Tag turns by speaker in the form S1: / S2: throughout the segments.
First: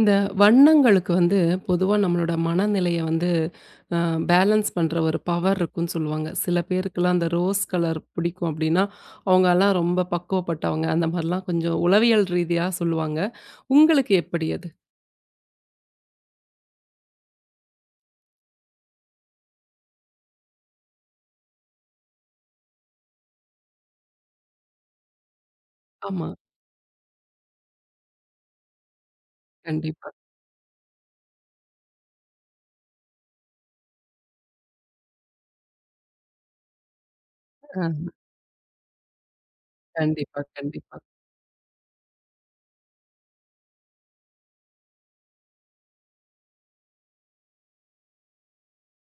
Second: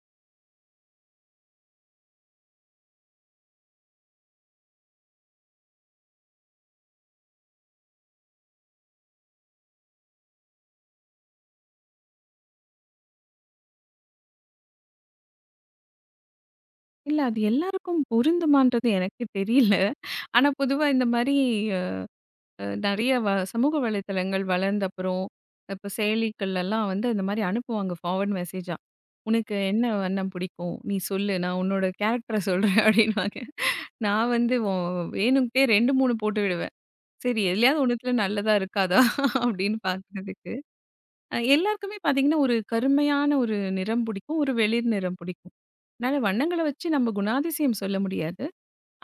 S1: இந்த வண்ணங்களுக்கு வந்து பொதுவா நம்மளோட மனநிலைய வந்து அ பேலன்ஸ் பண்ற ஒரு பவர் இருக்குன்னு சொல்லுவாங்க. சில பேருக்குலாம் அந்த ரோஸ் கலர் பிடிக்கும் அப்டின்னா, அவங்கலாம் ரொம்ப பக்குவப்பட்டவங்க. அந்த மாரிலாம் கொஞ்சம் உளவியல் ரீதியா சொல்லுவாங்க. உங்களுக்கு எப்படி அது?
S2: இல்ல. அது எல்லாருக்கும் பொருந்துமான்றது எனக்கு தெரியல. ஆனா பொதுவா இந்த மாரி அ நெறைய சமூக வலைத்தளங்கள் வளர்ந்த அப்புறம், இப்ப
S1: ஆமா.
S2: செயலிகள்லலாம் வந்து இந்த மாரி அனுப்புவாங்க ஃபார்வர்ட் மெசேஜா. "உனக்கு என்ன
S1: கண்டிப்பா.
S2: வண்ணம் பிடிக்கும்? நீ சொல்லு. நான் உன்னோட கேரக்டர சொல்றேன்" அப்படின்னுவாங்க. நான் வந்து வேணும்ட்டே 2, 3 போட்டு விடுவேன். சரி எதுலயாவது
S1: அ
S2: ஒண்ணுத்துல நல்லதா இருக்காதா? அப்படின்னு
S1: கண்டிப்பா,
S2: பார்க்குறதுக்கு.
S1: கண்டிப்பா.
S2: எல்லாருக்குமே பார்த்தீங்கன்னா, ஒரு கருமையான ஒரு நிறம் பிடிக்கும். ஒரு வெளிர் நிறம் பிடிக்கும். அதனால வண்ணங்கள வச்சு நம்ம குணாதிசயம் சொல்ல முடியாது.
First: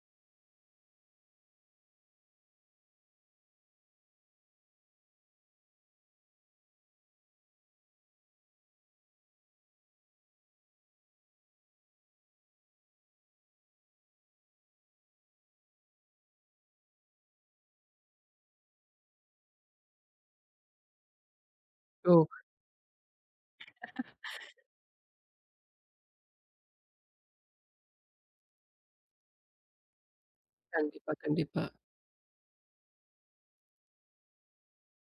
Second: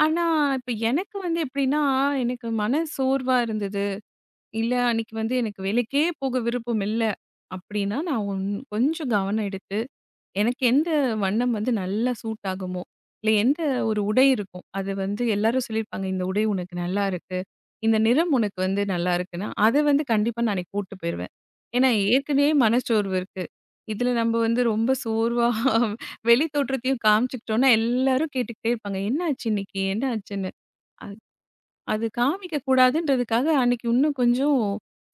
S2: ஆனா, இப்ப எனக்கு வந்து எப்படின்னா, எனக்கு மன சோர்வா இருந்தது. இல்ல அன்னைக்கு வந்து எனக்கு வேலைக்கே போக விருப்பம் இல்ல. அப்படின்னா, நான் கொஞ்சம் கவனம் எடுத்து, எனக்கு எந்த வண்ணம் வந்து நல்லா சூட் ஆகுமோ, இல்ல எந்த ஒரு உடை இருக்கும். அது வந்து எல்லாரும் சொல்லியிருப்பாங்க, "இந்த உடை உனக்கு நல்லா இருக்கு. இந்த நிறம் உனக்கு வந்து நல்லா இருக்குன்னா," அத வந்து கண்டிப்பா நான் அன்னைக்கு போட்டு போயிருவேன். ஏன்னா,
S1: ஓ!
S2: ஏற்கனவே மனச்சோர்வு இருக்கு. இதுல நம்ம வந்து ரொம்ப சோர்வா வெளி தோற்றத்தையும் காமிச்சுக்கிட்டோம்னா, எல்லாரும் கேட்டுக்கிட்டே இருப்பாங்க, "என்ன ஆச்சு இன்னைக்கு? என்ன ஆச்சுன்னு?"
S1: கண்டிப்பா,
S2: அது
S1: கண்டிப்பா.
S2: அது காமிக்க கூடாதுன்றதுக்காக அன்னைக்கு இன்னும் கொஞ்சம்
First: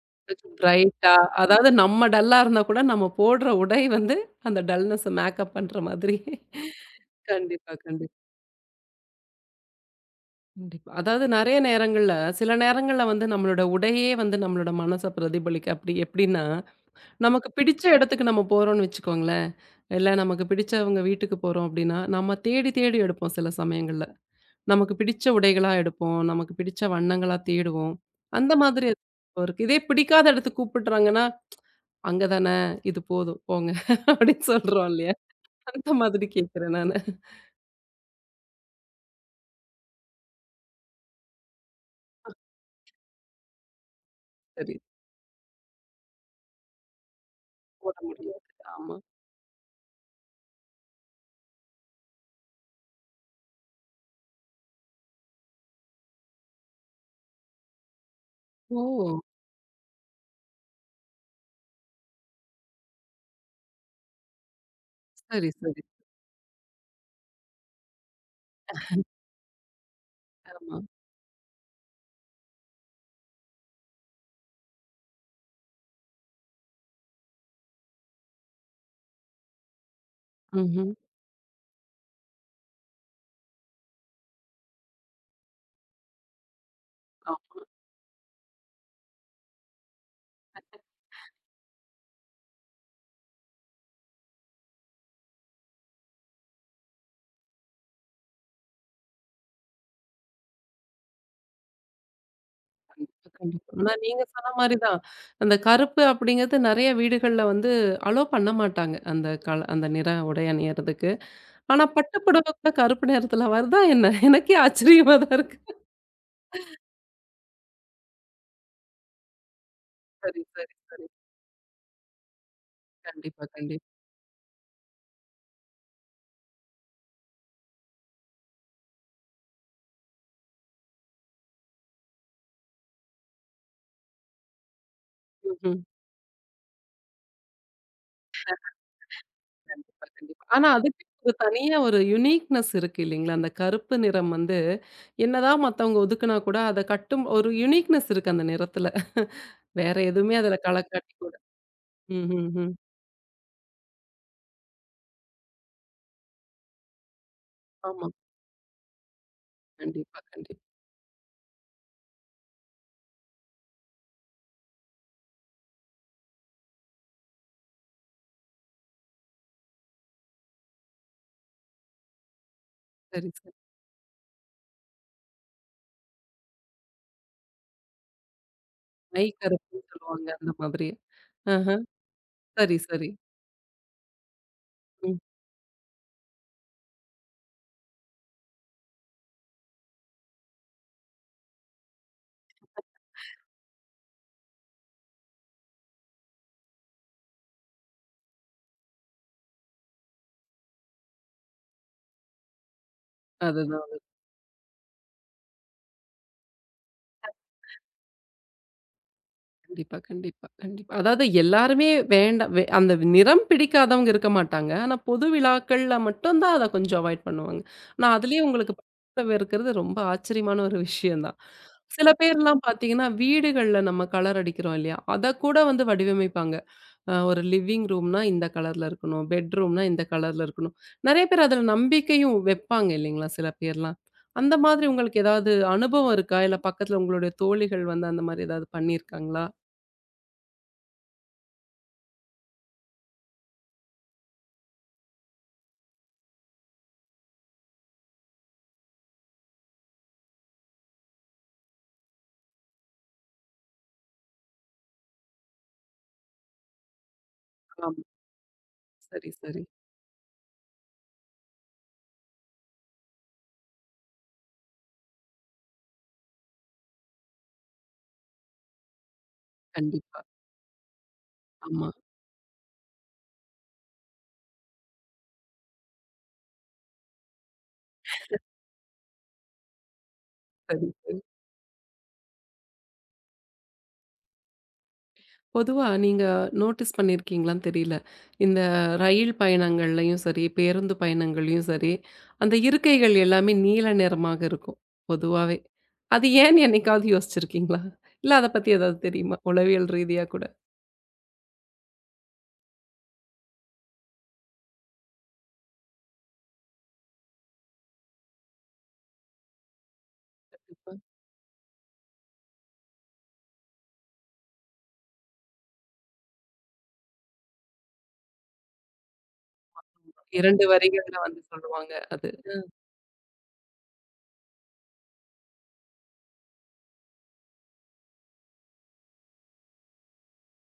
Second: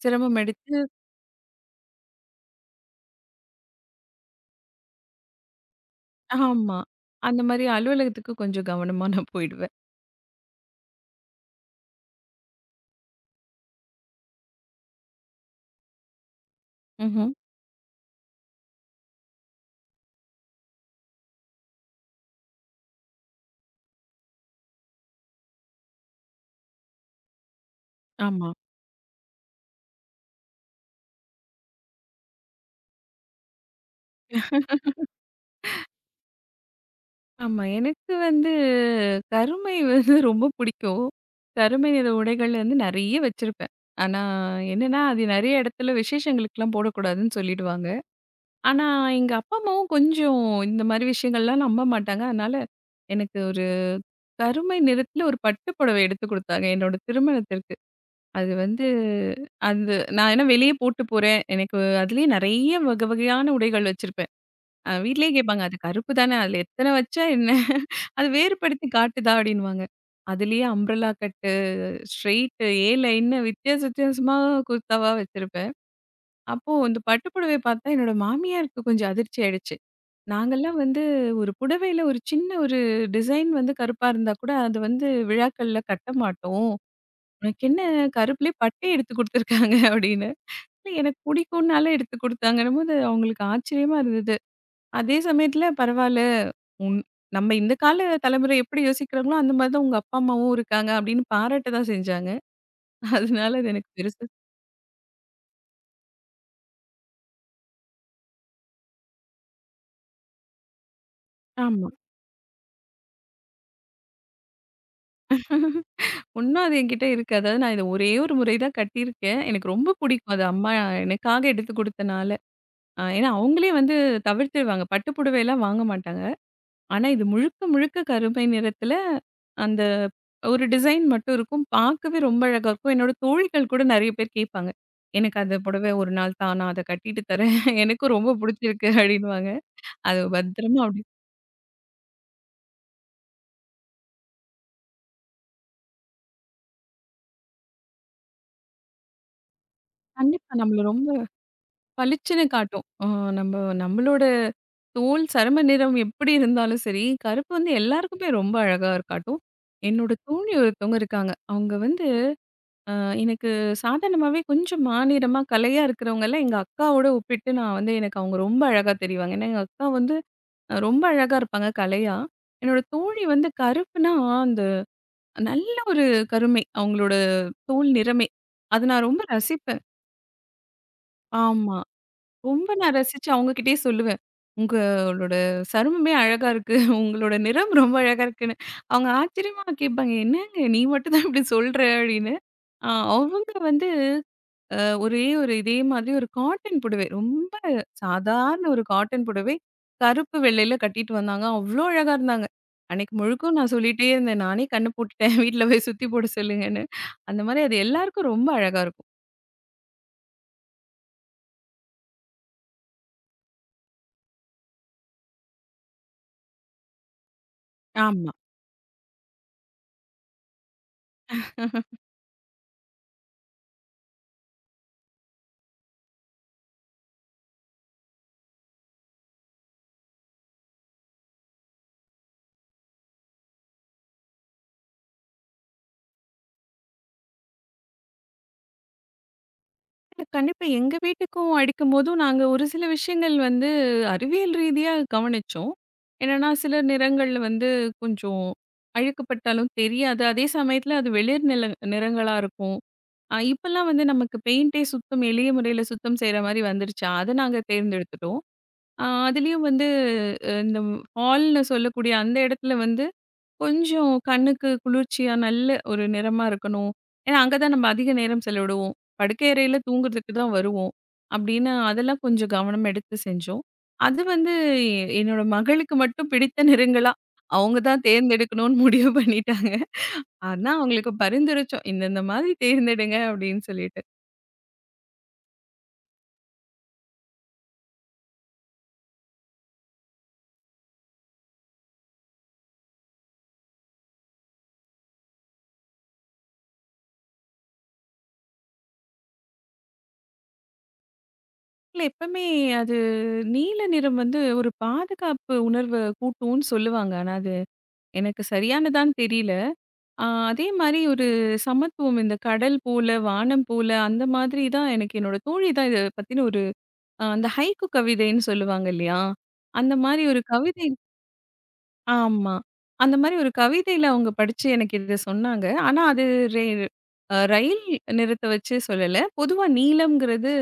S2: சிரமம்
S1: கொஞ்சம்
S2: எடுத்து
S1: பிரைட்டா அதாவது நம்ம டல்லா இருந்தா கூட நம்ம போடுற உடை வந்து அந்த டல்னஸ மேக்கப் பண்ற மாதிரி.
S2: ஆமா. அந்த மாரி
S1: கண்டிப்பா, கண்டிப்பா.
S2: அலுவலகத்துக்கு கொஞ்சம் கவனமா நான் போயிடுவேன்.
S1: கண்டிப்பா. அதாவது நெறைய நேரங்கள்ல சில நேரங்கள்ல வந்து நம்மளோட உடையே வந்து நம்மளோட மனச பிரதிபலிக்க அப்படி எப்படின்னா,
S2: ம்ஹ்ம்.
S1: நமக்கு பிடிச்ச இடத்துக்கு நம்ம போறோம்னு வச்சுக்கோங்களேன், இல்ல நமக்கு பிடிச்சவங்க வீட்டுக்கு போறோம் அப்படின்னா, நம்ம தேடி தேடி எடுப்போம் சில சமயங்கள்ல. நமக்கு பிடிச்ச உடைகளா எடுப்போம், நமக்கு பிடிச்ச வண்ணங்களா தேடுவோம்.
S2: ஆமா.
S1: அந்த மாதிரி இருக்கு. இதே பிடிக்காத இடத்துக்கு கூப்பிடுறாங்கன்னா, "அங்க தான இது போதும் போங்க" அப்படின்னு சொல்றோம் இல்லையா? அந்த மாதிரி கேட்கிறேன் நானு.
S2: ஆமா. எனக்கு வந்து கருமை வந்து ரொம்ப பிடிக்கும். கருமை நிற உடைகள் வந்து நெறைய வச்சிருப்பேன். ஆனா
S1: சரி.
S2: என்னன்னா, அது நெறைய இடத்துல விசேஷங்களுக்குலாம் போடக்கூடாதுன்னு சொல்லிடுவாங்க.
S1: போட முடியாது.
S2: ஆனா
S1: ஆமா.
S2: எங்க அப்பா, அம்மாவும் கொஞ்சம் இந்த மாரி விஷயங்கள்லாம் நம்ப மாட்டாங்க. அதனால எனக்கு ஒரு கருமை நிறத்துல ஒரு பட்டு புடவை எடுத்து குடுத்தாங்க என்னோட திருமணத்திற்கு. அது வந்து
S1: ஓ!
S2: அந்த நான் ஏன்னா வெளியே போட்டு போறேன். எனக்கு அதுலயே நெறைய வகை வகையான உடைகள் வச்சிருப்பேன். வீட்லயே
S1: சரி,
S2: கேட்பாங்க, "அது
S1: சரி.
S2: கருப்பு தானே, அதுல எத்தன வச்சா என்ன? அது வேறுபடுத்தி காட்டுதா?" அப்படின்னுவாங்க. அதுலயே
S1: ஆமா.
S2: அம்ப்ரெல்லா கட்டு, ஸ்ட்ரெய்ட், ஏ லைன்னு வித்தியாச வித்தியாசமா குர்தாவா வச்சிருப்பேன். அப்போ இந்த பட்டு புடவை பார்த்தா என்னோட மாமியாருக்கு கொஞ்சம் அதிர்ச்சி ஆயிடுச்சு. நாங்கலாம்
S1: ம்ஹ்ம்.
S2: வந்து ஒரு புடவையில ஒரு சின்ன ஒரு டிசைன் வந்து கருப்பா இருந்தா கூட, அது வந்து விழாக்கள்ல கட்ட மாட்டோம்.
S1: ஆமா.
S2: உனக்கு என்ன கருப்புலயே பட்டை எடுத்து குடுத்துருக்காங்க அப்படின்னு. இல்ல எனக்கு பிடிக்கும்னால எடுத்து குடுத்தாங்கன்னும்போது அவங்களுக்கு ஆச்சரியமா இருந்தது. அதே சமயத்துல பரவால்ல. உன் நம்ம இந்த கால தலைமுறை எப்படி யோசிக்கிறாங்களோ, அந்த மாரி தான் உங்க அப்பா, அம்மாவும் இருக்காங்க அப்படின்னு பாராட்ட தான் செஞ்சாங்க.
S1: கண்டிப்பா,
S2: அதனால அது
S1: கண்டிப்பா.
S2: எனக்கு
S1: ஆனா நீங்க
S2: பெருசா
S1: சொன்ன மாரி தான். அந்த கருப்பு அப்படிங்கிறது நெறைய வீடுகள்ல வந்து அலோ பண்ண மாட்டாங்க. அந்த கால அந்த நிற உடை அணியறதுக்கு. ஆனா
S2: ஆமா.
S1: பட்டு புடவை கூட கருப்பு நிறத்துல வருதா என்ன? எனக்கே ஆச்சரியமா தான் இருக்கு.
S2: ஒண்ணும் அது என்கிட்ட இருக்கு. அதாவது நான் இத ஒரே ஒரு முறை தான் கட்டியிருக்கேன். எனக்கு ரொம்ப பிடிக்கும்
S1: சரி,
S2: அது அம்மா
S1: சரி.
S2: எனக்காக எடுத்து குடுத்தனால. ஏன்னா
S1: கண்டிப்பா,
S2: அவங்களே
S1: கண்டிப்பா.
S2: வந்து தவிர்த்துருவாங்க. பட்டு புடவைலாம் வாங்க மாட்டாங்க. ஆனா, இது முழுக்க முழுக்க கருமை நிறத்துல அந்த ஒரு டிசைன் மட்டும் இருக்கும். பார்க்கவே ரொம்ப அழகா இருக்கும். என்னோட தோழிகள் கூட நெறைய பேர் கேட்பாங்க. "எனக்கு அந்த
S1: ம்ஹ்ம்.
S2: புடவை ஒரு நாள் தா, நான் அத கட்டிட்டு தரேன். எனக்கும் ரொம்ப புடிச்சிருக்கு" அப்டின்னுவாங்க.
S1: கண்டிப்பா,
S2: அது
S1: கண்டிப்பா. ஆனா
S2: பத்திரமா அப்டி
S1: அதுக்கு ஒரு தனியா ஒரு யுனிக்னெஸ் இருக்கு இல்லைங்களா? அந்த கருப்பு நிறம் வந்து என்னதான் மத்தவங்க ஒதுக்குனா கூட அத கட்டும் ஒரு யுனிக்னெஸ் இருக்கு அந்த நிறத்துல. வேற எதுவுமே
S2: கண்டிப்பா
S1: அதுல
S2: நம்மள ரொம்ப
S1: கலக்காட்டி கூட. ம்,
S2: பளிச்சுன்னு
S1: ம், ம்.
S2: காட்டும். நம்ம நம்மளோட தோல் சரும நிறம் எப்படி இருந்தாலும் சரி, கருப்பு வந்து
S1: ஆமா.
S2: எல்லாருக்குமே ரொம்ப அழகா காட்டும். என்னோட
S1: கண்டிப்பா,
S2: தோழி
S1: கண்டிப்பா.
S2: ஒருத்தவங்க இருக்காங்க. அவங்க வந்து அ எனக்கு சாதாரணமாவே கொஞ்சம் மாநிறமா, கலையா இருக்கிறவங்கலாம் எங்க அக்காவோட ஒப்பிட்டு நான் வந்து எனக்கு அவங்க ரொம்ப அழகா தெரிவாங்க. ஏன்னா, எங்க அக்கா வந்து ரொம்ப அழகா இருப்பாங்க கலையா. என்னோட தோழி
S1: சரி.
S2: வந்து
S1: சரி.
S2: கருப்புனா, அந்த நல்ல ஒரு கருமை. அவங்களோட தோல் நிறமே. அத நான் ரொம்ப
S1: மை
S2: ரசிப்பேன்.
S1: கருப்புன்னு சொல்லுவாங்க அந்த மாதிரி. ஆஹ.
S2: ஆமா. ரொம்ப
S1: சரி,
S2: நான்
S1: சரி.
S2: ரசிச்சு அவங்ககிட்டயே சொல்லுவேன்.
S1: ம்.
S2: "உங்களோட சருமமே அழகா இருக்கு. உங்களோட நிறம் ரொம்ப அழகா இருக்குன்னு." அவங்க ஆச்சரியமா கேட்பாங்க. "என்னங்க நீ மட்டும் தான் இப்படி சொல்ற?" அப்படின்னு. அ அவங்க வந்து ஒரே ஒரு இதே மாதிரி ஒரு காட்டன் புடவை. ரொம்ப சாதாரண ஒரு காட்டன் புடவை. கருப்பு, வெள்ளையில கட்டிட்டு வந்தாங்க. அவ்ளோ அழகா இருந்தாங்க. அன்னைக்கு முழுக்கும் நான்
S1: அதுதான்.
S2: சொல்லிட்டே இருந்தேன். நானே கண்ணு போட்டுட்டேன். வீட்ல போய் சுத்தி போட சொல்லுங்கன்னு. அந்த மாரி அது எல்லாருக்கும் ரொம்ப அழகா இருக்கும்.
S1: கண்டிப்பா, கண்டிப்பா, கண்டிப்பா. அதாவது எல்லாருமே வேண்டா வே அந்த நிறம் பிடிக்காதவங்க இருக்க மாட்டாங்க. ஆனா பொது விழாக்கள்ல மட்டும் தான் அத கொஞ்சம் அவாய்ட் பண்ணுவாங்க. ஆனா
S2: ஆமா.
S1: அதுலயும் உங்களுக்கு பக்கத்துல இருக்கிறது ரொம்ப ஆச்சரியமான ஒரு விஷயம் தான். சில பேர்லாம் பார்த்தீங்கன்னா, வீடுகள்ல நம்ம கலர் அடிக்கிறோம் இல்லையா? அத கூட வந்து வடிவமைப்பாங்க. ஒரு லிவிங் ரூம்னா இந்த கலர்ல இருக்கணும். பெட்ரூம்னா இந்த கலர்ல இருக்கணும். நெறைய பேர் அதில நம்பிக்கையும் வைப்பாங்க இல்லைங்களா? சில பேர்லாம். அந்த மாதிரி உங்களுக்கு ஏதாவது அனுபவம் இருக்கா? இல்ல பக்கத்துல உங்களுடைய தோழிகள் வந்து அந்த மாரி ஏதாவது பண்ணியிருக்காங்களா?
S2: கண்டிப்பா எங்க வீட்டுக்கும் அடிக்கும்போதும் நாங்க ஒரு சில விஷயங்கள் வந்து அறிவியல் ரீதியா கவனிச்சோம். என்னன்னா, சில நிறங்கள்ல வந்து கொஞ்சம் அழுக்குப்பட்டாலும் தெரியாது. அதே சமயத்துல அது வெளிர் நில நிறங்களா இருக்கும். இப்பல்லாம் வந்து நமக்கு பெயிண்டே சுத்தம் எளிய முறையில சுத்தம் செய்ற மாரி வந்துருச்சா, அத நாங்க
S1: ஆமா.
S2: தேர்ந்தெடுத்துட்டோம்.
S1: சரி, சரி.
S2: அதுலயும் வந்து இந்த ஹால்ன்னு சொல்லக்கூடிய அந்த இடத்துல வந்து கொஞ்சம் கண்ணுக்கு குளிர்ச்சியா நல்ல ஒரு நிறமா இருக்கணும். ஏன்னா, அங்க தான் நம்ம அதிக நேரம் செலவிடுவோம். படுக்கை அறையில
S1: கண்டிப்பா.
S2: தூங்குறதுக்கு தான் வருவோம். அப்படின்னு
S1: ஆமா.
S2: அதெல்லாம் கொஞ்சம் கவனம் எடுத்து செஞ்சோம். அது வந்து என்னோட மகளுக்கு மட்டும் பிடித்த நிறங்களா அவங்க தான் தேர்ந்தெடுக்கணும்னு முடிவு பண்ணிட்டாங்க. அதான்
S1: சரி.
S2: அவங்களுக்கு பரிந்துரைச்சோம். "இந்த இந்த மாதிரி தேர்ந்தெடுங்க" அப்படின்னு சொல்லிட்டு.
S1: பொதுவா நீங்க நோட்டீஸ் பண்ணியிருக்கீங்களான்னு தெரியல. இந்த ரயில் பயணங்கள்லயும் சரி, பேருந்து பயணங்கள்லயும் சரி, அந்த இருக்கைகள் எல்லாமே நீல நிறமாக இருக்கும், பொதுவாவே. அது ஏன்னு என்னைக்காவது யோசிச்சிருக்கீங்களா? இல்ல அத பத்தி ஏதாவது தெரியுமா? உளவியல் ரீதியா கூட.
S2: இல்ல எப்பவுமே அது நீல நிறம் வந்து ஒரு பாதுகாப்பு உணர்வ கூட்டும்னு சொல்லுவாங்க. ஆனா அது எனக்கு சரியானதான்னு தெரியல. ஆ அதே
S1: கண்டிப்பா.
S2: மாரி ஒரு சமத்துவம் இந்த கடல் போல, வானம் போல அந்த மாதிரி தான் எனக்கு என்னோட தோழி தான் இத பத்தின ஒரு அந்த ஹைக்கூ கவிதைன்னு சொல்லுவாங்க இல்லையா? அந்த மாரி ஒரு
S1: 2
S2: கவிதை
S1: வரிகள்ல வந்து சொல்லுவாங்க அது.
S2: ஆமா. அந்த மாரி ஒரு கவிதையில அவங்க படிச்சு எனக்கு இத சொன்னாங்க. ஆனா அது ரெ அ ரயில் நிறத்த வச்சு சொல்லல. பொதுவா நீலம்ங்கிறது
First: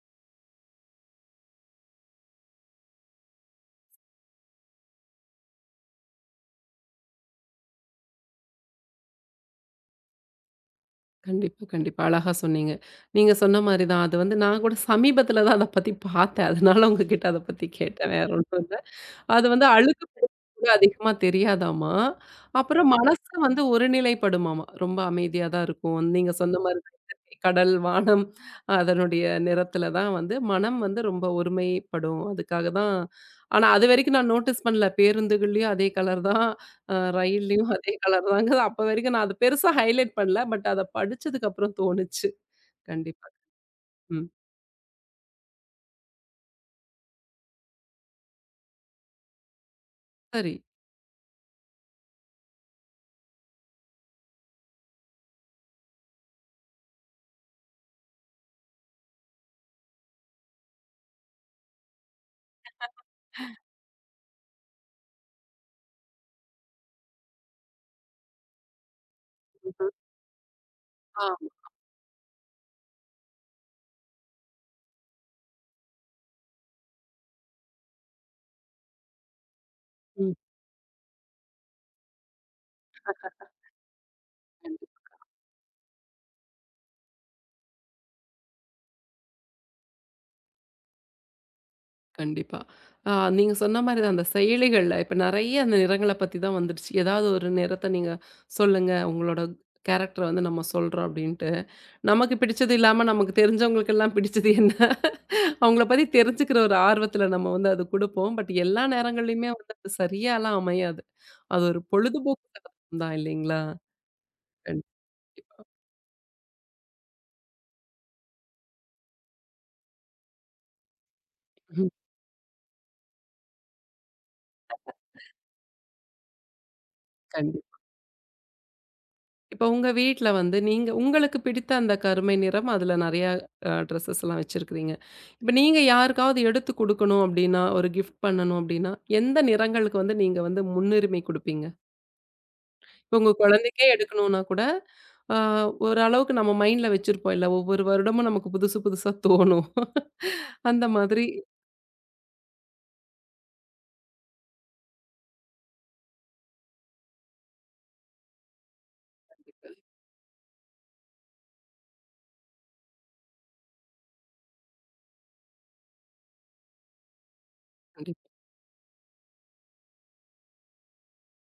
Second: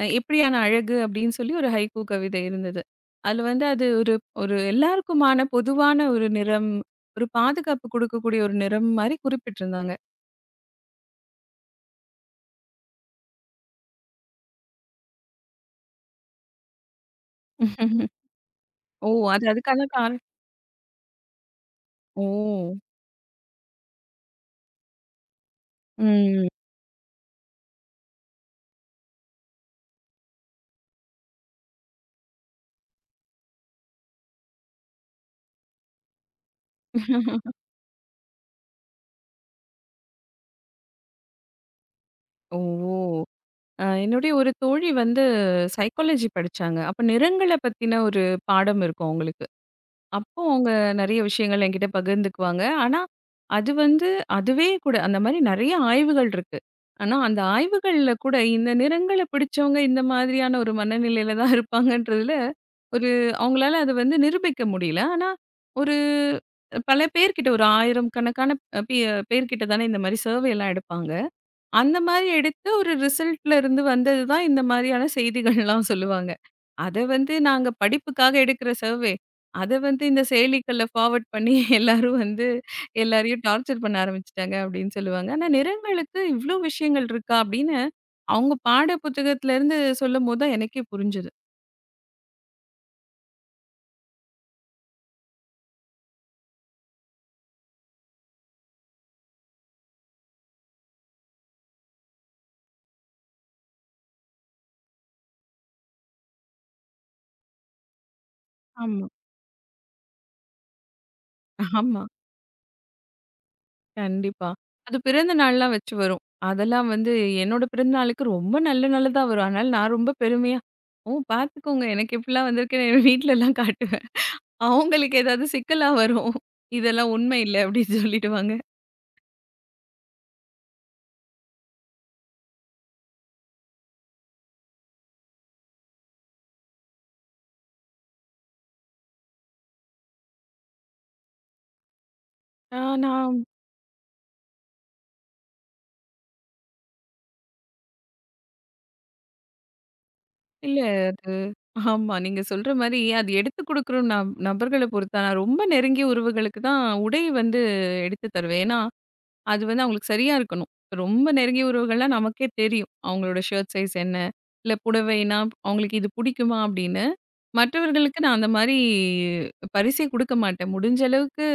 S2: எப்படியான அழகு அப்படின்னு சொல்லி ஒரு ஹைக்கூ கவிதை இருந்தது. அதுல வந்து அது ஒரு ஒரு எல்லாருக்குமான பொதுவான ஒரு நிறம், ஒரு பாதுகாப்பு குடுக்கக்கூடிய ஒரு நிறம் மாரி குறிப்பிட்டிருந்தாங்க.
S1: கண்டிப்பா, கண்டிப்பா. அழகா சொன்னீங்க. நீங்க சொன்ன மாரி தான். அது வந்து நான் கூட சமீபத்தில தான் அத பத்தி பார்த்தேன். அதனால உங்ககிட்ட அத பத்தி கேட்டேன். வேற ஒண்ணும் இல்ல.
S2: ஓ! அது
S1: அது வந்து
S2: அதுக்கான
S1: அழுக்கு
S2: காரணம்.
S1: கூட அதிகமா தெரியாதாமா.
S2: ஓ!
S1: அப்புறம் மனசு வந்து ஒருநிலைப்படுமாமா. ரொம்ப அமைதியா தான் இருக்கும். நீங்க
S2: ம்.
S1: சொன்ன மாரி தான் இயற்கை, கடல், வானம் அதனுடைய நிறத்தில தான் வந்து மனம் வந்து ரொம்ப ஒருமைப்படும். அதுக்காக தான் ஆனா அதுவரைக்கும் நான் நோட்டீஸ் பண்ணல. பேருந்துகள்லயும் அதே கலர் தான். ரயில்லயும் அதே கலர் தாங்க. அப்ப வரைக்கும் நான் அத பெருசா ஹைலைட் பண்ணல. பட் அத படிச்சதுக்கு அப்புறம் தோணுச்சு.
S2: ஓ!
S1: கண்டிப்பா. ம்.
S2: என்னுடைய ஒரு தோழி வந்து சைக்காலஜி படிச்சாங்க. அப்ப நிறங்கள பத்தின ஒரு பாடம் இருக்கும் அவங்களுக்கு. அப்போ
S1: சரி.
S2: அவங்க நெறைய விஷயங்கள் என்கிட்ட பகிர்ந்துக்குவாங்க. ஆனா, அது வந்து அதுவே கூட அந்த மாரி நெறைய ஆய்வுகள் இருக்கு. ஆனா, அந்த ஆய்வுகள்ல கூட இந்த நிறங்கள பிடிச்சவங்க இந்த மாதிரியான ஒரு மனநிலையில தான் இருப்பாங்கன்றதுல, ஒரு அவங்களால அத வந்து நிரூபிக்க முடியல. ஆனா, ஒரு பல பேர்கிட்ட ஒரு 1000 கணக்கான அ பே பேர்கிட்ட தானே
S1: ம்ஹ்ம்.
S2: இந்த மாரி சர்வேலாம் எடுப்பாங்க.
S1: ஆம்.
S2: அந்த மாரி எடுத்து ஒரு ரிசல்ட்ல இருந்து வந்தது தான் இந்த மாரியான செய்திகள்லாம் சொல்லுவாங்க. அத வந்து நாங்க படிப்புக்காக எடுக்கிற சர்வே. அத வந்து இந்த
S1: ம்.
S2: செயலிகள்ல ஃபார்வர்ட் பண்ணி எல்லாரும் வந்து எல்லாரையும் டார்ச்சர் பண்ண ஆரம்பிச்சுட்டாங்க
S1: கண்டி
S2: அப்படின்னு சொல்லுவாங்க. ஆனா நிறங்களுக்கு இவ்ளோ விஷயங்கள் இருக்கா அப்படின்னு அவங்க பாட புத்தகத்திலருந்து சொல்லும்போது தான் எனக்கே புரிஞ்சது.
S1: கண்டிப்பா. ஆ நீங்க சொன்ன மாரி தான் அந்த செயலிகள்ல இப்ப நெறைய அந்த நிறங்கள பத்தி தான் வந்துடுச்சு. ஏதாவது ஒரு நிறத்த நீங்க சொல்லுங்க. உங்களோட கேரக்டர வந்து நம்ம சொல்றோம் அப்டின்ட்டு. நமக்கு பிடிச்சது இல்லாம நமக்கு தெரிஞ்சவங்களுக்கெல்லாம் பிடிச்சது என்ன? அவங்கள பத்தி தெரிஞ்சுக்கிற ஒரு ஆர்வத்துல நம்ம வந்து அது குடுப்போம். பட் எல்லா
S2: ஆமா.
S1: நேரங்கள்லயுமே வந்து அது சரியாலாம் அமையாது. அது ஒரு
S2: ஆமா.
S1: பொழுதுபோக்கு தான் இல்லைங்களா?
S2: கண்டிப்பா. அது பிறந்த
S1: கண்டிப்பா.
S2: நாள்லாம் வச்சு வரும். அதெல்லாம் வந்து என்னோட பிறந்த நாளுக்கு ரொம்ப நல்ல நல்லதா வரும். அதனால நான் ரொம்ப பெருமையா, "ஓ! பார்த்துக்கோங்க
S1: ம்.
S2: எனக்கு இப்படிலாம் வந்திருக்குன்னு" என் வீட்லலாம் காட்டுவேன். அவங்களுக்கு ஏதாவது சிக்கலா வரும். இதெல்லாம் உண்மை இல்ல
S1: கண்டிப்பா.
S2: அப்படின்னு சொல்லிடுவாங்க.
S1: இப்ப உங்க வீட்ல வந்து நீங்க உங்களுக்கு பிடித்த அந்த கருமை நிறம் அதுல நெறையா ட்ரெஸ்ஸஸ் எல்லாம் வச்சிருக்கிறீங்க. இப்ப நீங்க யாருக்காவது எடுத்து குடுக்கணும் அப்டின்னா, ஒரு கிஃப்ட் பண்ணணும் அப்டின்னா, எந்த நிறங்களுக்கு வந்து நீங்க வந்து முன்னுரிமை குடுப்பீங்க?
S2: ஆ
S1: இப்ப உங்க
S2: நான்
S1: குழந்தைக்கே எடுக்கணும்னா கூட, அ ஒரு அளவுக்கு நம்ம மைண்ட்ல வச்சிருப்போம் இல்ல, ஒவ்வொரு வருடமும் நமக்கு புதுசு புதுசா தோணும்.
S2: இல்ல
S1: அந்த மாதிரி
S2: அது ஆமா. நீங்க சொல்ற மாரி அது எடுத்துக் குடுக்குற நபர்கள பொறுத்து. நான் ரொம்ப நெருங்கிய உறவுகளுக்கு தான் உடை வந்து எடுத்து தருவேன். ஏன்னா, அது
S1: கண்டிப்பா,
S2: வந்து அவங்களுக்கு சரியா இருக்கணும். ரொம்ப நெருங்கிய உறவுகள்லாம் நமக்கே தெரியும். அவங்களோட ஷர்ட் சைஸ் என்ன? இல்ல புடவைன்னா அவங்களுக்கு இது பிடிக்குமா? அப்படின்னு. மற்றவர்களுக்கு
S1: கண்டிப்பா.
S2: நான் அந்த மாரி பரிசே குடுக்க மாட்டேன். முடிஞ்ச அளவுக்கு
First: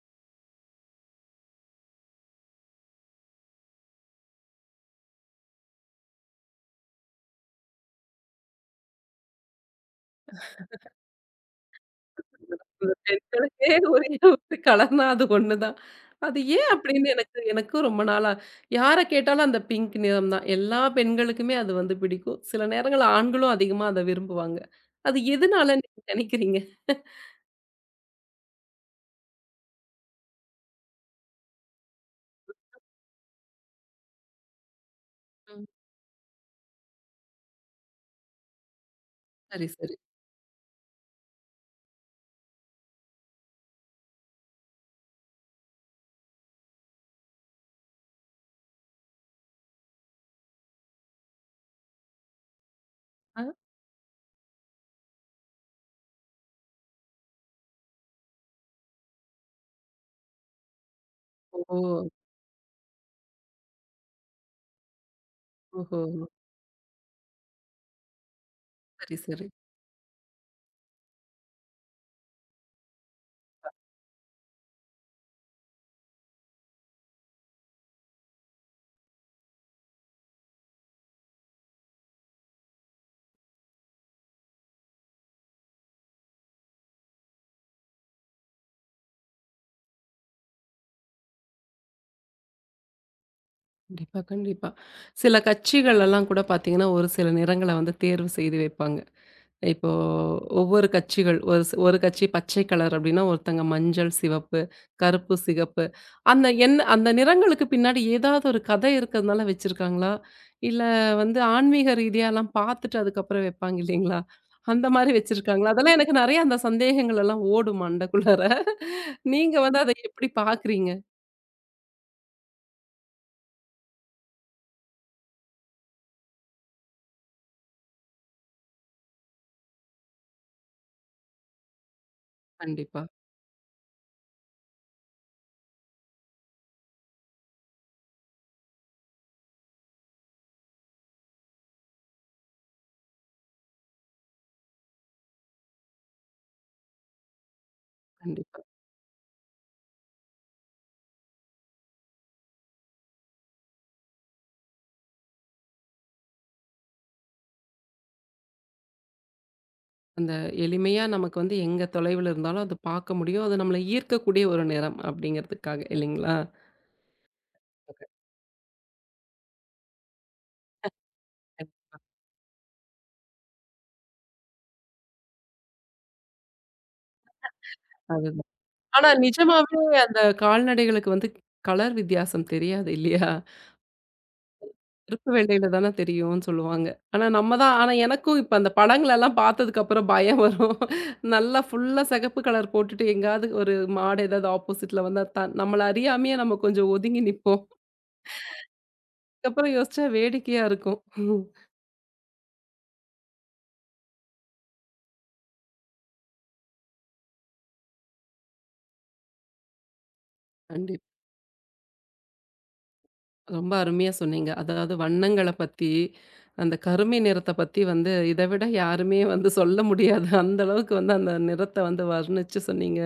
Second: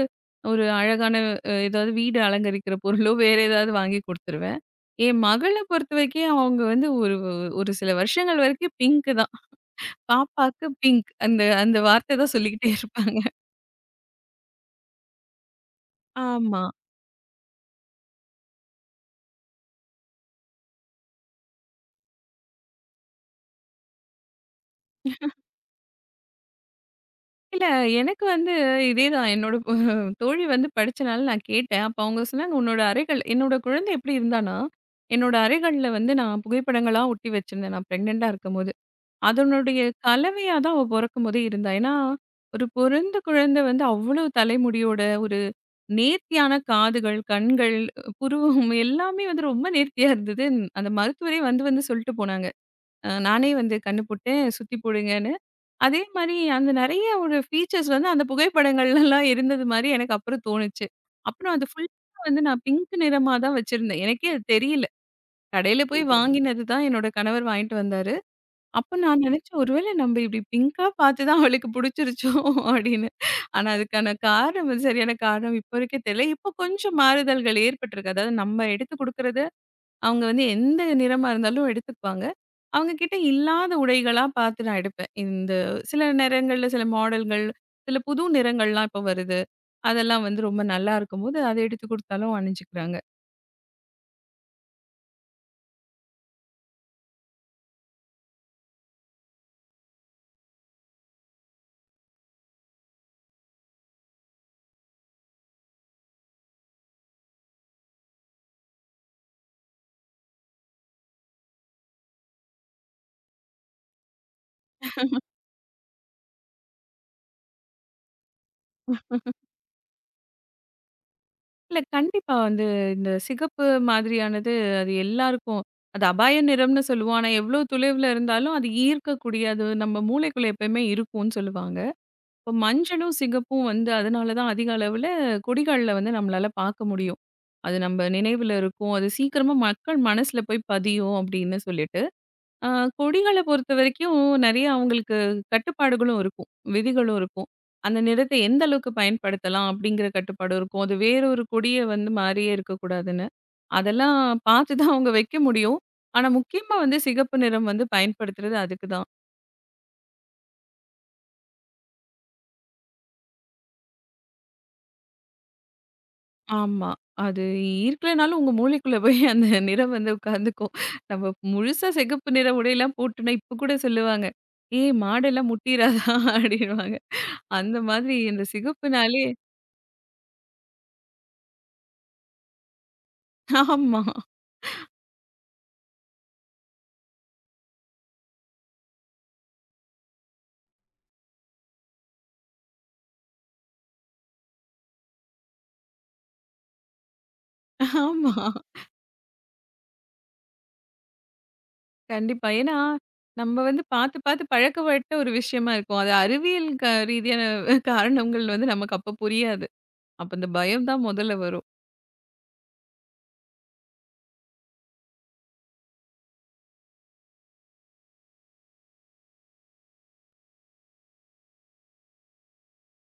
S2: ஒரு அழகான ஏதாவது வீடு அலங்கரிக்கிற பொருளோ, வேற ஏதாவது வாங்கி குடுத்துருவேன். என் மகள பொறுத்தவரைக்கும் அவங்க வந்து ஒரு ஒரு சில வருஷங்கள் வரைக்கும் பிங்க் தான். பாப்பாக்கு பிங்க் அந்த அந்த வார்த்தை தான் சொல்லிக்கிட்டே
S1: இந்த
S2: இருப்பாங்க.
S1: பெண்களுக்கே ஒரே ஒரு கலர்னா அது ஒண்ணுதான். அது
S2: ஆமா.
S1: ஏன் அப்படின்னு எனக்கும் ரொம்ப நாளா யார கேட்டாலும் அந்த பிங்க் நிறம் தான். எல்லா பெண்களுக்குமே அது வந்து பிடிக்கும். சில நேரங்கள்ல ஆண்களும் அதிகமா அத விரும்புவாங்க. அது எதுனால நீங்க நினைக்கிறீங்க?
S2: இல்ல, எனக்கு வந்து இதேதான். என்னோட தோழி வந்து படிச்சனால நான் கேட்டேன். அப்ப அவங்க சொன்னாங்க, "உன்னோட அறைகள்" என்னோட குழந்தை எப்படி இருந்தான்னா, என்னோட
S1: ம்.
S2: அறைகள்ல வந்து நான் புகைப்படங்களா ஒட்டி வச்சிருந்தேன். நான் பிரெக்னன்ட்டா இருக்கும்போது.
S1: சரி,
S2: அதனுடைய
S1: சரி.
S2: கலவையா தான் அவ பொறக்கும்போதே இருந்தா. ஏன்னா, ஒரு பொறந்த குழந்தை வந்து அவ்வளவு தலைமுடியோட, ஒரு நேர்த்தியான காதுகள், கண்கள், புருவம் எல்லாமே வந்து ரொம்ப நேர்த்தியா இருந்தது. அந்த மருத்துவரே வந்து வந்து சொல்லிட்டு போனாங்க.
S1: ஆ.
S2: நானே வந்து கண்ணு போட்டேன், சுத்தி போடுங்கன்னு. அதே மாரி அங்க நெறைய ஒரு ஃபீச்சர்ஸ் வந்து அந்த புகைப்படங்கள்லலாம் இருந்தது மாரி எனக்கு அப்புறம் தோணுச்சு. அப்புறம் அது
S1: ஓ!
S2: ஃபுல்லா வந்து நான் பிங்க் நிறமா தான் வச்சிருந்தேன். எனக்கே அது தெரியல. கடையில
S1: ஓஹோ!
S2: போய் சூப்பருங்க. வாங்கினது தான் என்னோட கணவர் வாங்கிட்டு வந்தாரு. அப்ப
S1: சரி,
S2: நான்
S1: சரி.
S2: நெனச்சேன், "ஒருவேளை நம்ப இப்படி பிங்க்கா பார்த்து தான் அவளுக்கு புடிச்சிருச்சோ?" அப்படின்னு. ஆனா அதுக்கான காரணம் வந்து சரியான காரணம் இப்ப வரைக்கும் தெரியல. இப்போ கொஞ்சம் மாறுதல்கள் ஏற்பட்டிருக்கு. அதாவது நம்ம எடுத்து குடுக்குறது அவங்க வந்து எந்த நிறமா இருந்தாலும் எடுத்துக்குவாங்க. அவங்க கிட்ட இல்லாத உடைகளா பார்த்து நான் எடுப்பேன். இந்த சில நிறங்கள்ல சில மாடல்கள், சில புது நிறங்கள்லாம் இப்ப வருது. அதெல்லாம் வந்து ரொம்ப நல்லா இருக்கும்போது, அத எடுத்து குடுத்தாலும் அணிஞ்சுக்கிறாங்க.
S1: கண்டிப்பா, கண்டிப்பா. சில கட்சிகள் எல்லாம் கூட பார்த்தீங்கன்னா, ஒரு சில நிறங்கள வந்து தேர்வு செய்து வைப்பாங்க. இப்போ ஒவ்வொரு கட்சிகள் ஒரு கட்சி பச்சை கலர் அப்டின்னா, ஒருத்தங்க மஞ்சள், சிவப்பு, கருப்பு, சிகப்பு அந்த அந்த நிறங்களுக்கு பின்னாடி ஏதாவது ஒரு கதை இருக்கிறதுனால வச்சிருக்காங்களா? இல்ல வந்து ஆன்மீக ரீதியாலாம் பார்த்துட்டு அதுக்கப்புறம் வைப்பாங்க இல்லைங்களா? அந்த மாரி வச்சிருக்காங்களா? அதெல்லாம் எனக்கு நெறைய அந்த சந்தேகங்கள் எல்லாம் ஓடும் மண்டைக்குள்ளார. நீங்க வந்து அத எப்படி பார்க்குறீங்க?
S2: இல்ல கண்டிப்பா வந்து இந்த சிகப்பு மாதிரியானது அது எல்லாருக்கும் அது அபாய நிறம்னு சொல்லுவோம். ஆனா எவ்ளோ தொலைவுல இருந்தாலும் அது ஈர்க்கக்கூடிய அது நம்ம மூளைக்குள்ள எப்பயுமே இருக்கும்னு சொல்லுவாங்க. இப்போ
S1: கண்டிப்பா,
S2: மஞ்சளும் சிகப்பும் வந்து அதனால தான் அதிக அளவுல கொடிகள்ல வந்து நம்மளால பார்க்க முடியும். அது நம்ம நினைவுல இருக்கும். அது சீக்கிரமா மக்கள் மனசுல போய் பதியும் அப்படின்னு சொல்லிட்டு, அ கொடிகள பொறுத்தவரைக்கும் நெறைய அவங்களுக்கு கட்டுப்பாடுகளும் இருக்கும். விதிகளும் இருக்கும். அந்த நிறத்தை
S1: கண்டிப்பா.
S2: எந்த அளவுக்கு பயன்படுத்தலாம் அப்படிங்கிற கட்டுப்பாடும் இருக்கும். அது வேறொரு கொடிய வந்து மாறியே இருக்கக்கூடாதுன்னு. அதெல்லாம் பார்த்து தான் அவங்க வைக்க முடியும். ஆனா முக்கியமா வந்து சிகப்பு நிறம் வந்து பயன்படுத்துறது அதுக்கு தான்.
S1: அந்த எளிமையா நமக்கு வந்து எங்க தொலைவுல இருந்தாலும் அது பார்க்க முடியும். அது நம்மள ஈர்க்கக்கூடிய ஒரு நிறம் அப்படிங்கிறதுக்காக இல்லைங்களா?
S2: ஆமா. அது இருக்கலனாலும் உங்க மூளைக்குள்ள போய் அந்த நிறம் வந்து உட்கார்ந்துக்கும். நம்ம முழுசா சிகப்பு நிற உடையெல்லாம் போட்டுனா இப்ப கூட சொல்லுவாங்க. "ஏய் மாடெல்லாம் முட்டிறாதா?" அப்படின்னுவாங்க. அந்த மாதிரி இந்த
S1: அதுதான். ஆனா
S2: சிகப்புனாலே
S1: நிஜமாவே அந்த கால்நடைகளுக்கு வந்து கலர் வித்தியாசம் தெரியாது இல்லையா?
S2: ஆமா,
S1: கருப்பு வெள்ளையில தானே தெரியும்னு சொல்லுவாங்க. ஆனா நம்ம தான் ஆனா எனக்கும் இப்ப அந்த படங்களெல்லாம் பார்த்ததுக்கு அப்புறம் பயம் வரும். நல்லா ஃபுல்லா சிகப்பு கலர் போட்டுட்டு எங்கேயாவது ஒரு மாடு ஏதாவது ஆப்போசிட்ல வந்தா நம்மள அறியாமயே நம்ம கொஞ்சம் ஒதுங்கி நிப்போம்.
S2: ஆமா.
S1: அதுக்கப்புறம் யோசிச்சா வேடிக்கையா இருக்கும்.
S2: கண்டிப்பா. ஏன்னா, நம்ம வந்து பார்த்து பார்த்து பழக்கப்பட்ட ஒரு விஷயமா இருக்கும். அது அறிவியல் ரீதியான காரணங்கள் வந்து நமக்கு அப்ப புரியாது. அப்ப இந்த பயம்
S1: கண்டிப்பா.
S2: தான் முதல்ல வரும்.
S1: ரொம்ப அருமையா சொன்னீங்க. அதாவது வண்ணங்கள பத்தி, அந்த கருமை நிறத்த பத்தி வந்து இத விட யாருமே வந்து சொல்ல முடியாது. அந்த அளவுக்கு வந்து அந்த நிறத்த வந்து வர்ணிச்சு சொன்னீங்க.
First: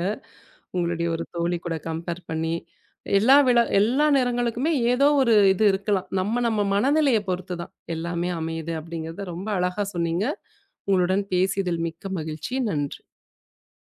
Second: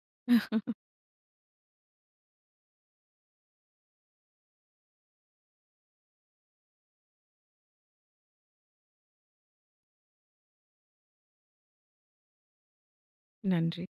S1: உங்களுடைய ஒரு தோழி கூட கம்பேர் பண்ணி. எல்லா நிறங்களுக்குமே ஏதோ ஒரு இது இருக்கலாம். நம்ம நம்ம மனநிலைய பொறுத்து தான் எல்லாமே அமையுது அப்படிங்கிறத ரொம்ப அழகா சொன்னீங்க. உங்களுடன் பேசியதில் மிக்க மகிழ்ச்சி. நன்றி.
S2: நன்றி.